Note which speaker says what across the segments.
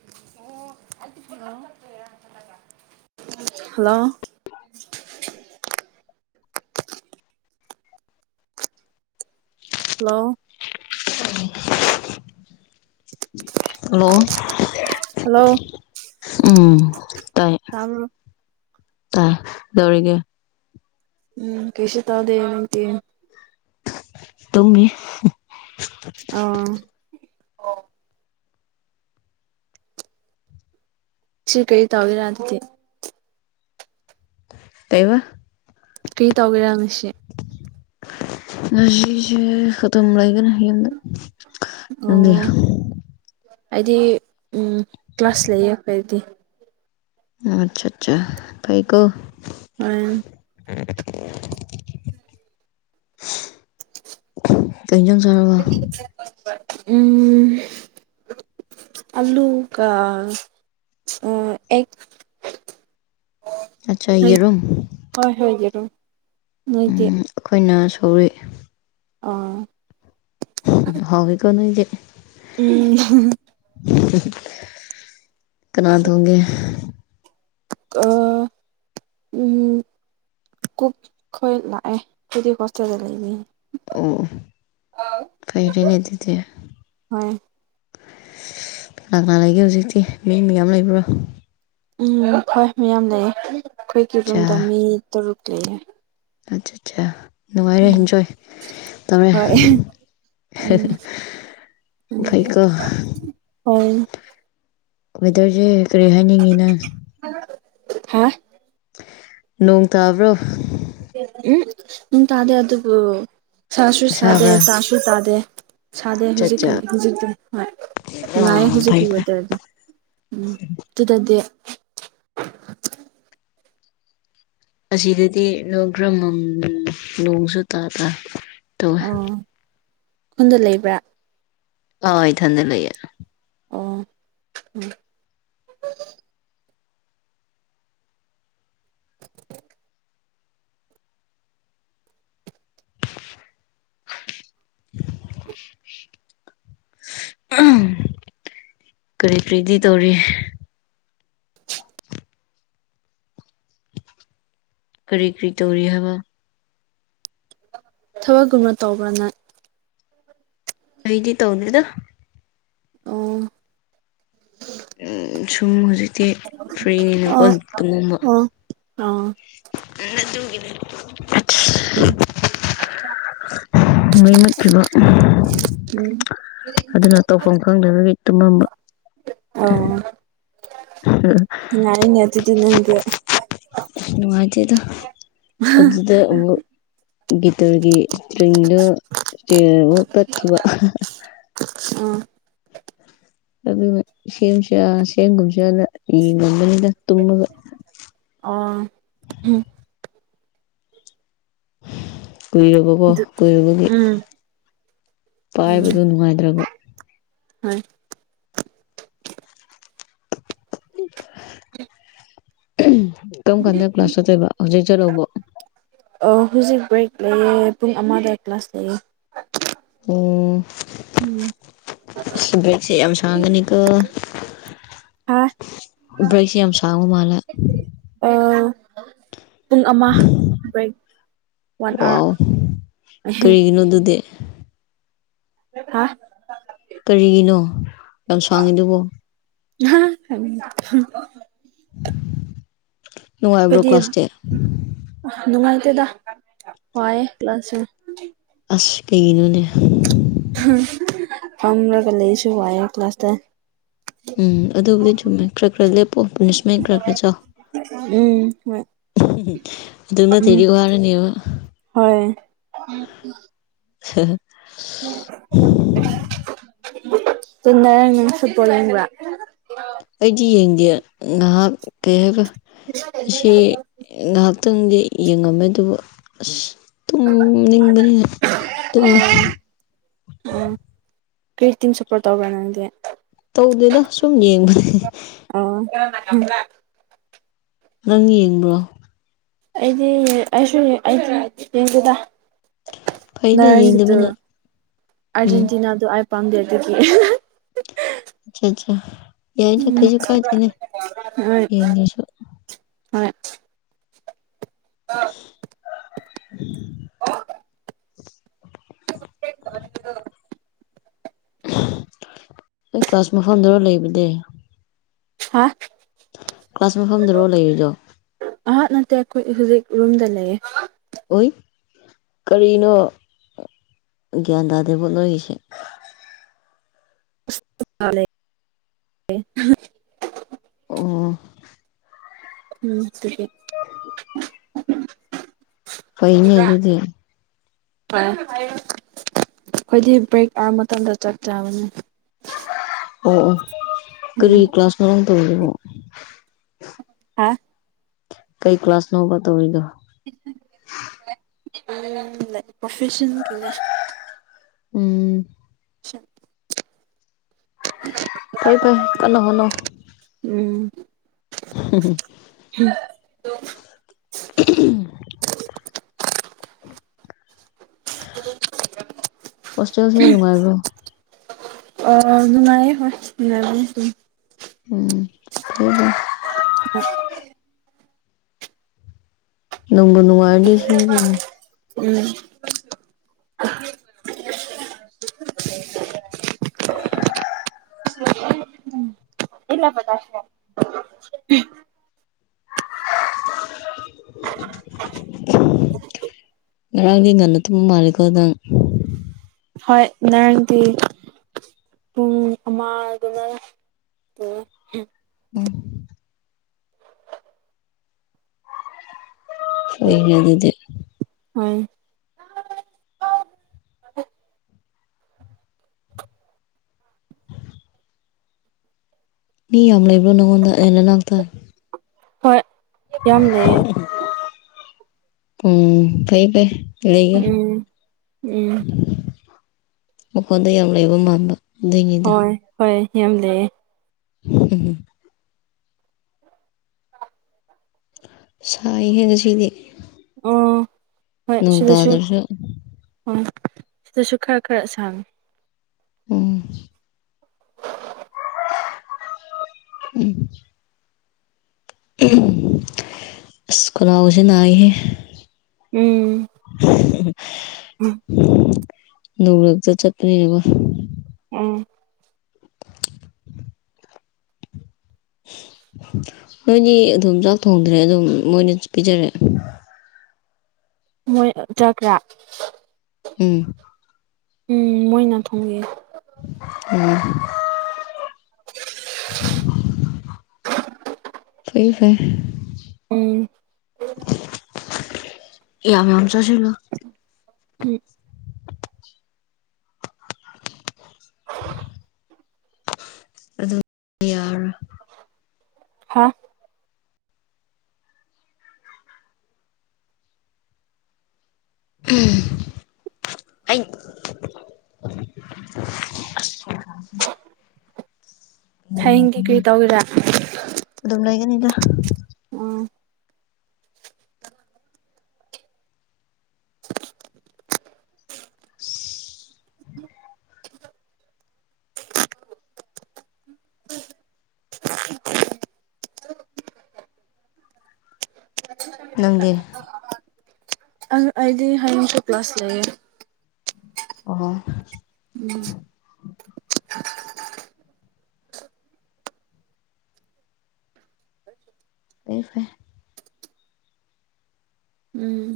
Speaker 1: [unintelligible] Hello hello
Speaker 2: [unintelligible] hello
Speaker 1: hello
Speaker 2: ꯎꯝ ꯇꯥꯏ
Speaker 1: ꯇꯥꯕ꯭ꯔꯣ
Speaker 2: ꯇꯥꯏ ꯗꯧꯔꯤꯒꯦ
Speaker 1: ꯎꯝ ꯀꯩꯁꯨ ꯇꯧꯗꯦ ꯅꯪꯗꯤ
Speaker 2: ꯇꯨꯝꯃꯤ
Speaker 1: ꯑꯥ ꯁꯤ ꯀꯔꯤ ꯇꯧꯒꯦꯔꯥ ꯑꯗꯨꯗꯤ
Speaker 2: ꯀꯩꯕ
Speaker 1: ꯀꯔꯤ ꯇꯧꯒꯦꯔꯥ ꯉꯁꯤ
Speaker 2: ꯉꯁꯤꯁꯦ ꯑꯗꯨꯝ ꯂꯩꯒꯅꯤ ꯌꯨꯝꯗ ꯅꯪꯗꯤ
Speaker 1: ꯑꯣ ꯑꯩꯗꯤ ꯎꯝ ꯀ꯭ꯂꯥꯁ ꯂꯩꯌꯦ ꯑꯩꯈꯣꯏꯗꯤ
Speaker 2: ꯎꯝ ꯑꯠꯆꯥ ꯆꯥ ꯐꯩꯀꯣ
Speaker 1: [unintelligible]
Speaker 2: [unintelligible] ꯀꯩ ꯏꯟꯖꯥꯡ ꯆꯥꯔꯕ
Speaker 1: ꯎꯝ ꯑꯂꯨꯀꯥ ꯑ ꯑꯦꯛ
Speaker 2: ꯑꯆꯥ ꯌꯦꯔꯨꯝ
Speaker 1: ꯍꯣꯏ ꯍꯣꯏ ꯌꯦꯔꯨꯝ ꯅꯣꯏꯗꯤ
Speaker 2: ꯎꯝ ꯑꯩꯈꯣꯏꯅ ꯁꯧꯔꯤ
Speaker 1: ꯑꯥ
Speaker 2: ꯍꯥꯎꯏꯀꯣ ꯅꯣꯏꯗꯤ
Speaker 1: ꯎꯝ [unintelligible]
Speaker 2: ꯀꯅꯥ ꯊꯣꯡꯒꯦ
Speaker 1: ꯑꯥ ꯎꯝ ꯀꯨꯛ ꯈꯣꯏ ꯂꯥꯛꯑꯦ ꯑꯩꯈꯣꯏꯗꯤ ꯍꯣꯁꯇꯦꯜꯗ ꯂꯩꯕꯅꯤ
Speaker 2: ꯑꯣ ꯀꯩꯔꯦꯅꯦ ꯑꯗꯨꯗꯤ
Speaker 1: ꯍꯣꯏ
Speaker 2: ꯀꯅꯥ ꯀꯅꯥꯥ ꯂꯩꯒꯦ ꯍꯧꯖꯤꯛꯇꯤ ꯃꯤ ꯃꯌꯥꯝ ꯂꯩꯕ꯭ꯔꯣ
Speaker 1: ꯎꯝ ꯍꯣꯏ ꯃꯌꯥꯝ ꯂꯩꯌꯦ ꯑꯩꯈꯣꯏꯒꯤ
Speaker 2: ꯑꯠꯆꯥ
Speaker 1: ꯔꯨꯝꯗ ꯃꯤ ꯇꯔꯨꯛ ꯂꯩꯌꯦ
Speaker 2: ꯑꯆꯥ ꯆꯥ ꯅꯨꯡꯉꯥꯏꯔꯦ
Speaker 1: ꯎꯝ
Speaker 2: ꯏꯟꯖꯣꯏ ꯇꯧꯔꯦ
Speaker 1: ꯍꯣꯏ
Speaker 2: [unintelligible]
Speaker 1: ꯎꯝ
Speaker 2: ꯐꯩꯀꯣ
Speaker 1: ꯍꯣꯏ
Speaker 2: ꯋꯦꯗꯔꯖꯦ ꯀꯔꯤ ꯍꯥꯏꯅꯤꯡꯉꯤ ꯅꯪ
Speaker 1: ꯍꯥꯥ
Speaker 2: ꯅꯣꯡ ꯇꯥꯕ꯭ꯔꯣ
Speaker 1: ꯎꯝ ꯅꯣꯡ ꯇꯥꯗꯦ ꯑꯗꯨꯕꯨ ꯁꯥꯁꯨ ꯁꯥꯗꯦ
Speaker 2: ꯁꯥꯕ꯭ꯔꯥ
Speaker 1: ꯇꯥꯁꯨ ꯇꯥꯗꯦ ꯁꯥꯗꯦ
Speaker 2: ꯆꯠ ꯆꯥ
Speaker 1: ꯍꯧꯖꯤꯛꯀꯟ ꯍꯧꯖꯤꯛꯇꯤ ꯍꯣꯏ
Speaker 2: ꯑ
Speaker 1: ꯅꯨꯡꯉꯥꯏꯌꯦ ꯍꯧꯖꯤꯛꯀꯤ
Speaker 2: ꯐꯩ ꯐꯩ
Speaker 1: ꯋꯦꯗꯔꯗꯣ ꯎꯝ ꯇꯨꯗꯗꯤ
Speaker 2: ꯑꯁꯤꯗꯗꯤ ꯅꯣꯏ ꯈꯔ ꯃꯝ ꯅꯣꯡꯁꯨ ꯇꯥ ꯇꯥ ꯇꯧꯋꯦ
Speaker 1: ꯑꯣ ꯈꯨꯣꯟꯗ ꯂꯩꯕ꯭ꯔꯥ
Speaker 2: ꯑ ꯏꯊꯟꯗ ꯂꯩꯌꯦ
Speaker 1: ꯑꯣ ꯎꯝ [unintelligible]
Speaker 2: [unintelligible] ꯀꯔꯤ ꯀꯔꯤꯗꯤ ꯇꯧꯔꯤ ꯀꯔꯤ ꯀꯔꯤ ꯇꯧꯔꯤ ꯍꯥꯏꯕ
Speaker 1: ꯊꯕꯛ ꯒꯨꯝꯅꯥ ꯇꯧꯕ꯭ꯔꯥ ꯅꯪ
Speaker 2: ꯑꯩꯩꯗꯤ ꯇꯧꯗꯦ ꯗꯥ ꯫
Speaker 1: ꯑꯣ
Speaker 2: ꯎꯝ ꯁꯨꯝ ꯍꯧꯖꯤꯛꯇꯤ ꯐ꯭ꯔꯤꯅꯤ ꯅꯥꯀꯣ
Speaker 1: ꯑꯣ
Speaker 2: ꯇꯨꯝꯃꯝꯕ
Speaker 1: ꯑꯣ ꯑꯣ
Speaker 2: ꯎꯟ ꯑꯗꯨꯒꯤ ꯅꯦ꯫
Speaker 1: ꯎꯝ
Speaker 2: ꯃꯩ ꯃꯨꯠꯀ꯭ꯔꯤꯕ꯭ꯔꯣ ꯎꯝ
Speaker 1: ꯎꯝ
Speaker 2: ꯑꯗꯨꯅꯥ ꯇꯧꯐꯝ ꯈꯪꯗꯕꯒꯤ ꯇꯨꯝꯃꯝꯕ ꯫
Speaker 1: ꯑꯣ ꯅꯨꯡꯉꯥꯏꯅꯦ ꯑꯗꯨꯗꯤ ꯅꯪꯗꯤ
Speaker 2: ꯅꯨꯡꯉꯥꯏꯇꯦ ꯗꯥ꯫
Speaker 1: ꯍꯥ
Speaker 2: ꯑꯗꯨꯗ ꯑꯃꯨꯛ ꯒꯤꯇꯔꯒꯤ ꯁꯇ꯭ꯔꯤꯡ ꯗꯣ ꯁꯇ꯭ꯔꯤꯡ ꯑꯃꯨꯛ ꯊꯈꯤꯕ ꯑꯍꯥ ꯍꯥ
Speaker 1: ꯎꯝ
Speaker 2: ꯑꯗꯨꯒꯥ ꯁꯦꯝꯁꯤꯔꯥ ꯁꯦꯝꯒꯨꯝ ꯁꯤꯔꯥꯅꯥ ꯌꯦꯡ ꯉꯕꯅꯤꯗꯥ ꯇꯨꯝꯃꯥꯒꯥ꯫
Speaker 1: ꯑꯣ
Speaker 2: ꯀꯨꯏꯔꯕꯀꯣ
Speaker 1: ꯑꯗꯨ
Speaker 2: ꯀꯨꯏꯔꯕꯒꯤ
Speaker 1: ꯎꯝ ꯎꯝ
Speaker 2: ꯄꯥꯏꯕꯗꯨ ꯅꯨꯡꯉꯥꯏꯗ꯭ꯔꯕ ꯫
Speaker 1: ꯍꯣꯏ
Speaker 2: [unintelligible]
Speaker 1: [unintelligible]
Speaker 2: ꯀꯔꯝ ꯀꯥꯟꯗ ꯀ꯭ꯂꯥꯁ ꯆꯠꯇꯣꯏꯕ ꯍꯧꯖꯤꯛ ꯆꯠꯂꯥꯕꯣ
Speaker 1: ꯑꯣ ꯍꯧꯖꯤꯛ ꯕ꯭ꯔꯦꯛ ꯂꯩꯌꯦ ꯄꯨꯡ ꯑꯃꯥꯥ ꯗꯥ ꯀ꯭ꯂꯥꯁ ꯂꯩꯌꯦ꯫
Speaker 2: ꯎꯡ
Speaker 1: ꯎꯝ
Speaker 2: ꯑꯁꯤ ꯕ꯭ꯔꯦꯛꯁꯦ ꯌꯥꯝ ꯁꯥꯥꯡꯒꯅꯤꯀꯣ
Speaker 1: ꯍꯥ
Speaker 2: ꯕ꯭ꯔꯦꯛ ꯁꯦ ꯌꯥꯝ ꯁꯥꯡꯕ ꯃꯥꯜꯂꯦ
Speaker 1: ꯑꯣ ꯄꯨꯡ ꯑꯃꯥ ꯕ꯭ꯔꯦꯛ ꯋꯥꯟ ꯑꯥꯋꯥꯔ ꯑꯦ ꯍꯦ
Speaker 2: ꯀꯩꯒꯤꯅꯣ ꯑꯗꯨꯗꯤ
Speaker 1: ꯍꯥ
Speaker 2: ꯀꯔꯤꯒꯤꯅꯣ ꯌꯥꯝ ꯁꯥꯡꯉꯤ ꯗꯨꯕꯣ
Speaker 1: [unintelligible]
Speaker 2: ꯅꯨꯡꯉꯥꯏꯕ꯭ꯔꯣ
Speaker 1: ꯑꯩꯏꯣꯏꯗꯤ ꯎꯟ
Speaker 2: ꯀ꯭ꯂꯥꯁꯇꯤ
Speaker 1: ꯅꯨꯡꯉꯥꯏꯇꯦꯗ ꯋꯥꯌꯦ ꯀ꯭ꯂꯥꯁ ꯁꯦ꯫
Speaker 2: ꯑꯁ꯭ ꯀꯩꯒꯤ ꯅꯣ ꯅꯦ
Speaker 1: ꯍꯨꯝ ꯐꯝꯔꯥꯒ ꯂꯩꯔꯥꯁꯨ ꯌꯥꯏꯌꯦ ꯀ꯭ꯂꯥꯁꯇꯥ
Speaker 2: ꯎꯝ ꯑꯗꯨꯕꯨꯗꯤ ꯆꯨꯝꯃꯦ ꯈꯔꯥ ꯈꯔꯥ ꯂꯦꯞꯄꯣ ꯄꯅꯤꯁꯃꯦꯟ ꯈꯔꯥ ꯈꯔꯥ ꯆꯥꯎ
Speaker 1: ꯎꯝ ꯍꯣꯏ
Speaker 2: ꯑꯗꯨ
Speaker 1: ꯎꯝ
Speaker 2: ꯅꯠꯇ꯭ꯔꯗꯤ ꯋꯥꯔꯥ ꯅꯤꯕ꯫
Speaker 1: ꯍꯣꯏ
Speaker 2: [unintelligible]
Speaker 1: ꯇꯨ ꯉꯔꯥꯡ ꯐꯨꯠꯕꯣꯜ ꯌꯦꯡꯕ꯭ꯔ
Speaker 2: ꯑꯩꯗꯤ ꯌꯦꯡꯗꯦ ꯉꯥꯏꯍꯥꯛ ꯀꯩ ꯍꯥꯏꯕ ꯑꯁꯤ ꯉꯥꯏꯍꯥꯛꯇꯪꯗꯤ ꯌꯦꯡꯉꯝꯃꯦ ꯑꯗꯨꯕꯨ ꯑꯁ ꯇꯨꯝ ꯅꯤꯡꯕꯥ ꯅꯤꯅꯦ ꯇꯨꯝꯃꯣ
Speaker 1: ꯎ ꯀꯔꯤ ꯇꯤꯝ ꯁꯄꯣꯔꯠ ꯇꯧꯕ꯭ꯔ ꯅꯪꯗꯤ
Speaker 2: ꯇꯧꯗꯦꯗꯥ ꯁꯨꯝ ꯌꯦꯡꯕꯅꯦ
Speaker 1: ꯑꯣ
Speaker 2: ꯅꯪ ꯌꯦꯡꯕ꯭ꯔꯣ
Speaker 1: ꯑꯩꯗꯤ ꯑꯩꯁꯨ ꯑꯩꯗꯤ ꯌꯦꯡꯗꯦꯗꯥ꯫
Speaker 2: ꯐꯩꯗ
Speaker 1: ꯉꯔꯥꯡꯒꯤꯗꯨ
Speaker 2: ꯌꯦꯡꯗꯕꯅ ꯎꯝ
Speaker 1: ꯑꯥꯔꯖꯦꯟꯇꯤꯅꯥ ꯗꯣ ꯑꯩ ꯄꯥꯝꯗꯦ ꯑꯗꯨꯗꯒꯤ꯫
Speaker 2: ꯑꯣꯀꯦ ꯑꯣꯀꯦ ꯌꯥꯏꯗꯥ
Speaker 1: ꯎꯝ
Speaker 2: ꯀꯩꯁꯨ ꯀꯥꯏꯗꯦ ꯅꯦ
Speaker 1: ꯍꯣꯏ
Speaker 2: ꯌꯦꯟꯑꯦ ꯑꯩꯁꯨ꯫
Speaker 1: ꯍꯣꯏ
Speaker 2: [inaudible]
Speaker 1: [unintelligible]
Speaker 2: ꯑꯩ ꯀ꯭ꯂꯥꯁ ꯃꯐꯝꯗꯨꯔ ꯂꯩꯕꯅꯤ
Speaker 1: ꯍꯥ
Speaker 2: ꯀ꯭ꯂꯥꯁ ꯃꯐꯝꯗꯨꯔꯣ ꯂꯩꯔꯤꯗꯣ
Speaker 1: ꯑꯍꯥ ꯅꯠꯇꯦ ꯑꯩꯈꯣꯏ ꯍꯧꯖꯤꯛ ꯔꯨꯝꯗ ꯂꯩꯌꯦ
Speaker 2: ꯑꯣꯏ ꯀꯔꯤꯅꯣ ꯒ꯭ꯌꯥꯟ ꯇꯥꯗꯦꯕꯣ ꯅꯣꯏꯒꯤꯁꯦ
Speaker 1: [unintelligible] [unintelligible]
Speaker 2: ꯑꯣ
Speaker 1: ꯎꯝ
Speaker 2: ꯐꯩꯅꯦ ꯑꯗꯨꯗꯤ
Speaker 1: ꯍ ꯑꯩꯈꯣꯏꯗꯤ ꯕ꯭ꯔꯦꯛ ꯑꯥꯔ ꯃꯇꯝꯗ ꯆꯥꯛ ꯆꯕꯅꯦ
Speaker 2: ꯑꯣ ꯑꯣ ꯀꯔꯤ
Speaker 1: ꯎꯝ
Speaker 2: ꯀ꯭ꯂꯥꯁꯅꯣ ꯅꯪ ꯇꯧꯔꯤꯕꯣ
Speaker 1: ꯍꯥꯥ
Speaker 2: ꯀꯩ ꯀ꯭ꯂꯥꯁꯅꯣꯕ ꯇꯧꯔꯤꯅꯣ
Speaker 1: ꯄ꯭ꯔꯣꯐꯦꯁꯟ ꯀꯅꯦ
Speaker 2: ꯎꯝ
Speaker 1: [inaudible]
Speaker 2: ꯐꯩ ꯐꯩ ꯀꯅ ꯍꯣꯠꯅꯧ
Speaker 1: ꯎꯝ
Speaker 2: [inaudible]
Speaker 1: ꯍꯝ [unintelligible]
Speaker 2: ꯍꯣꯁꯇꯦꯜꯁꯦ ꯅꯨꯡꯉꯥꯏꯕ꯭ꯔꯣ
Speaker 1: ꯑ ꯅꯨꯡꯉꯥꯏꯌꯦ ꯍꯣꯏ ꯅꯨꯡꯉꯥꯏꯕꯅꯦ
Speaker 2: ꯎꯝ
Speaker 1: ꯍ [unintelligible]
Speaker 2: ꯅꯨꯡꯕꯨ ꯅꯨꯡꯉꯥꯏꯗꯤ ꯁꯤꯗꯅ
Speaker 1: ꯎꯝ [inaudible] [unintelligible]
Speaker 2: ꯉꯔꯥꯡꯗꯤ ꯉꯟꯅ ꯇꯨꯝꯕ ꯃꯥꯜꯂꯦꯀꯣ ꯅꯪ
Speaker 1: ꯍꯣꯏ ꯅꯔꯥꯡꯗꯤ ꯄꯨꯡ ꯑꯃꯗꯨꯅ
Speaker 2: ꯎꯝ ꯍꯣꯏꯅꯦ ꯑꯗꯨꯗꯤ
Speaker 1: ꯍ [unintelligible]
Speaker 2: ꯃꯤ ꯌꯥꯝ ꯂꯩꯕ꯭ꯔꯣ ꯅꯪꯉꯣꯟꯗ ꯑꯦ ꯅꯅꯥꯥꯛꯇ
Speaker 1: ꯍꯣꯏ ꯌꯥꯝ ꯂꯩꯌꯦ
Speaker 2: ꯎꯝ ꯐꯩ ꯐꯩ ꯀꯔꯤꯒꯤ
Speaker 1: ꯎꯝ ꯎꯝ
Speaker 2: ꯃꯈꯣꯟꯗ ꯌꯥꯝ ꯂꯩꯕ ꯃꯥꯟꯕ ꯑꯗꯨꯏꯅꯤꯗ
Speaker 1: ꯍꯣꯏ ꯍꯣꯏ ꯌꯥꯝ ꯂꯩꯌꯦ
Speaker 2: ꯎꯝ [unintelligible] ꯁꯥꯏ ꯍꯦ ꯉꯁꯤꯗꯤ
Speaker 1: ꯑꯣ ꯍꯣꯏ
Speaker 2: ꯅꯣꯡ
Speaker 1: ꯁꯤꯗꯁꯨ
Speaker 2: ꯇꯥꯗ꯭ꯔꯁꯨ
Speaker 1: ꯎꯝ ꯁꯤꯗꯁꯨ ꯈꯔ ꯈꯔ ꯁꯥꯡꯉꯤ
Speaker 2: ꯎꯝ ꯎꯝ [inaudible] ꯈꯥꯅꯥꯎꯁꯦ ꯅꯥꯏꯌꯦ
Speaker 1: ꯎꯝ ꯎꯝ
Speaker 2: ꯅꯣꯡꯔꯛꯇ ꯆꯠꯄꯅꯤꯅꯕ
Speaker 1: ꯎꯝ
Speaker 2: ꯅꯣꯏꯗꯤ ꯑꯗꯨꯝ ꯆꯥꯛ ꯊꯣꯡꯗ꯭ꯔꯦ ꯑꯗꯨꯝ ꯃꯣꯏꯅ ꯄꯤꯖꯔꯦ
Speaker 1: ꯃꯣꯏ ꯆꯒ꯭ꯔꯥ [inaudible]
Speaker 2: ꯎꯝ
Speaker 1: ꯎꯝ ꯃꯣꯏꯅ ꯊꯣꯡꯒꯦ
Speaker 2: ꯎꯝ ꯐꯩ ꯐꯩ
Speaker 1: ꯎꯝ
Speaker 2: ꯌꯥꯝ ꯌꯥꯝ ꯆꯥꯁꯤꯜꯂꯨ
Speaker 1: ꯎꯝ
Speaker 2: ꯇꯌꯥꯔ [inaudible]
Speaker 1: ꯍꯥ
Speaker 2: ꯎꯝ
Speaker 1: ꯍꯌꯦꯡꯗꯤ ꯀꯔꯤ ꯇꯧꯒꯦꯔꯥ
Speaker 2: ꯑꯗꯨꯝ ꯂꯩꯒꯅꯤꯗ
Speaker 1: ꯎꯝ
Speaker 2: [unintelligible] ꯅꯪꯗꯤ
Speaker 1: ꯑ ꯑꯩꯗꯤ ꯍꯥꯌꯦꯡꯁꯨ ꯀ꯭ꯂꯥꯁ ꯂꯩꯌꯦ
Speaker 2: ꯑꯣꯍꯣ
Speaker 1: ꯎꯝ
Speaker 2: ꯐꯩ ꯐꯩ
Speaker 1: ꯎꯝ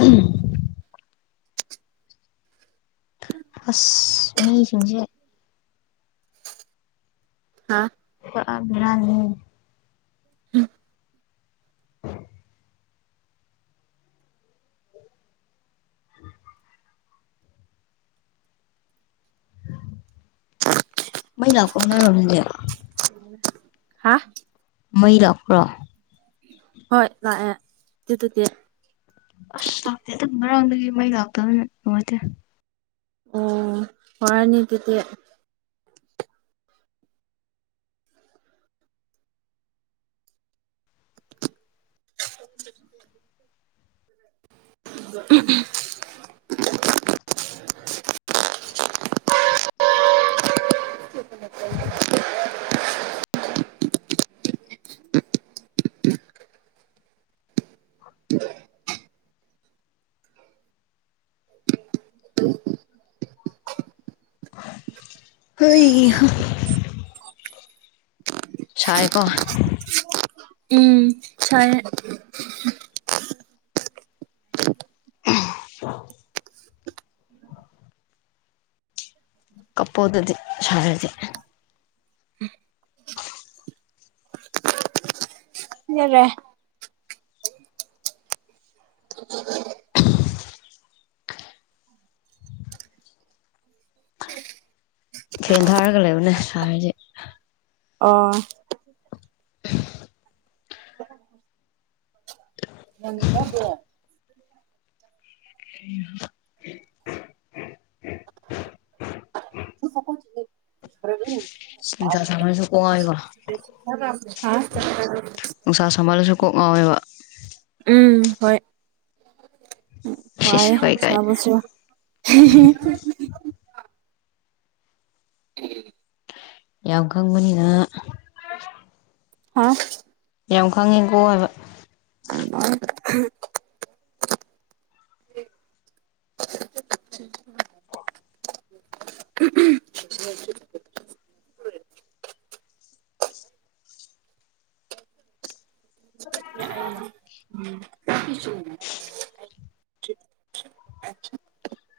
Speaker 2: ꯎ [inaudible] ꯑꯁ ꯃꯤꯁꯤꯡꯁꯦ
Speaker 1: ꯍꯥ
Speaker 2: ꯄꯨꯔꯥ ꯕꯦꯔꯅꯤꯍꯦ ꯃꯩ ꯂꯥꯛꯕꯔꯣ ꯅꯣꯢꯔꯣꯝꯗꯗꯤ
Speaker 1: ꯎꯝ [inaudible] ꯍꯥ
Speaker 2: ꯃꯩ ꯂꯛꯕ꯭ꯔꯣ
Speaker 1: ꯍꯣꯏ ꯂꯥꯛꯑꯦ ꯑꯗꯨꯨꯗꯨꯒꯤ
Speaker 2: ꯑꯁ ꯂꯥꯛꯇꯦ ꯉꯔꯥꯡꯗꯒꯤ ꯃꯩ ꯂꯥꯛꯇꯕꯅꯤꯅ ꯅꯨꯡꯉꯥꯢꯇꯦ
Speaker 1: ꯑꯣ ꯋꯥꯔꯅꯤ ꯑꯗꯨꯗꯤ [inaudible] ꯗꯤ [inaudible] [inaudible]
Speaker 2: ꯍꯣꯏ [inaudible] ꯁꯥꯢꯑꯦꯒꯣ
Speaker 1: ꯎꯝ ꯁꯥꯢꯑꯦ
Speaker 2: ꯑ [inaudible] ꯀꯥꯞꯄꯣ ꯑꯗꯨꯗꯤ ꯁꯥꯔꯗꯤ
Speaker 1: ꯑꯗꯨꯔꯦ [inaudible] ꯎ [inaudible]
Speaker 2: ꯐꯦꯟ ꯊꯥꯔꯒ ꯂꯩꯌꯨꯅꯦ ꯁꯥꯔꯗꯤ
Speaker 1: ꯑꯣ ꯃꯅꯤꯁꯗ [inaudible]
Speaker 2: ꯍ [unintelligible]
Speaker 1: [unintelligible]
Speaker 2: ꯅꯨꯡꯁꯥ ꯁꯥꯃꯜꯂꯁꯨ
Speaker 1: [unintelligible]
Speaker 2: ꯀꯣꯛ ꯉꯥꯎꯋꯦꯕ
Speaker 1: [unintelligible]
Speaker 2: ꯅꯨꯡꯁꯥ ꯁꯝꯍꯜꯂꯁꯨ ꯀꯣꯛ ꯉꯥꯎꯋꯦꯕ
Speaker 1: ꯎꯝ ꯍꯣꯏ
Speaker 2: ꯁꯤꯁ
Speaker 1: ꯋꯥꯏꯌꯦ
Speaker 2: ꯈꯣꯏ ꯀꯥꯏ
Speaker 1: ꯆꯕꯁꯨ
Speaker 2: ꯌꯥꯝ ꯈꯪꯕꯅꯤꯅ
Speaker 1: ꯑꯥ
Speaker 2: ꯌꯥꯝꯅ ꯈꯪꯉꯤꯀꯣ ꯍꯥꯏꯕꯥ
Speaker 1: [unintelligible]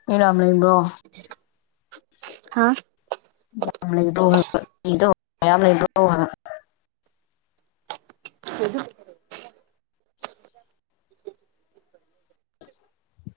Speaker 2: ꯃꯤ ꯌꯥꯝ ꯂꯩꯕ꯭ꯔꯣ
Speaker 1: ꯍꯥ
Speaker 2: ꯌꯥꯝ ꯂꯩꯕ꯭ꯔꯣꯗꯣ ꯍꯥꯏꯕ ꯃꯤꯗꫭ ꯃꯌꯥꯝ ꯂꯩꯕ꯭ꯔꯣ ꯍꯥꯏꯕꯥ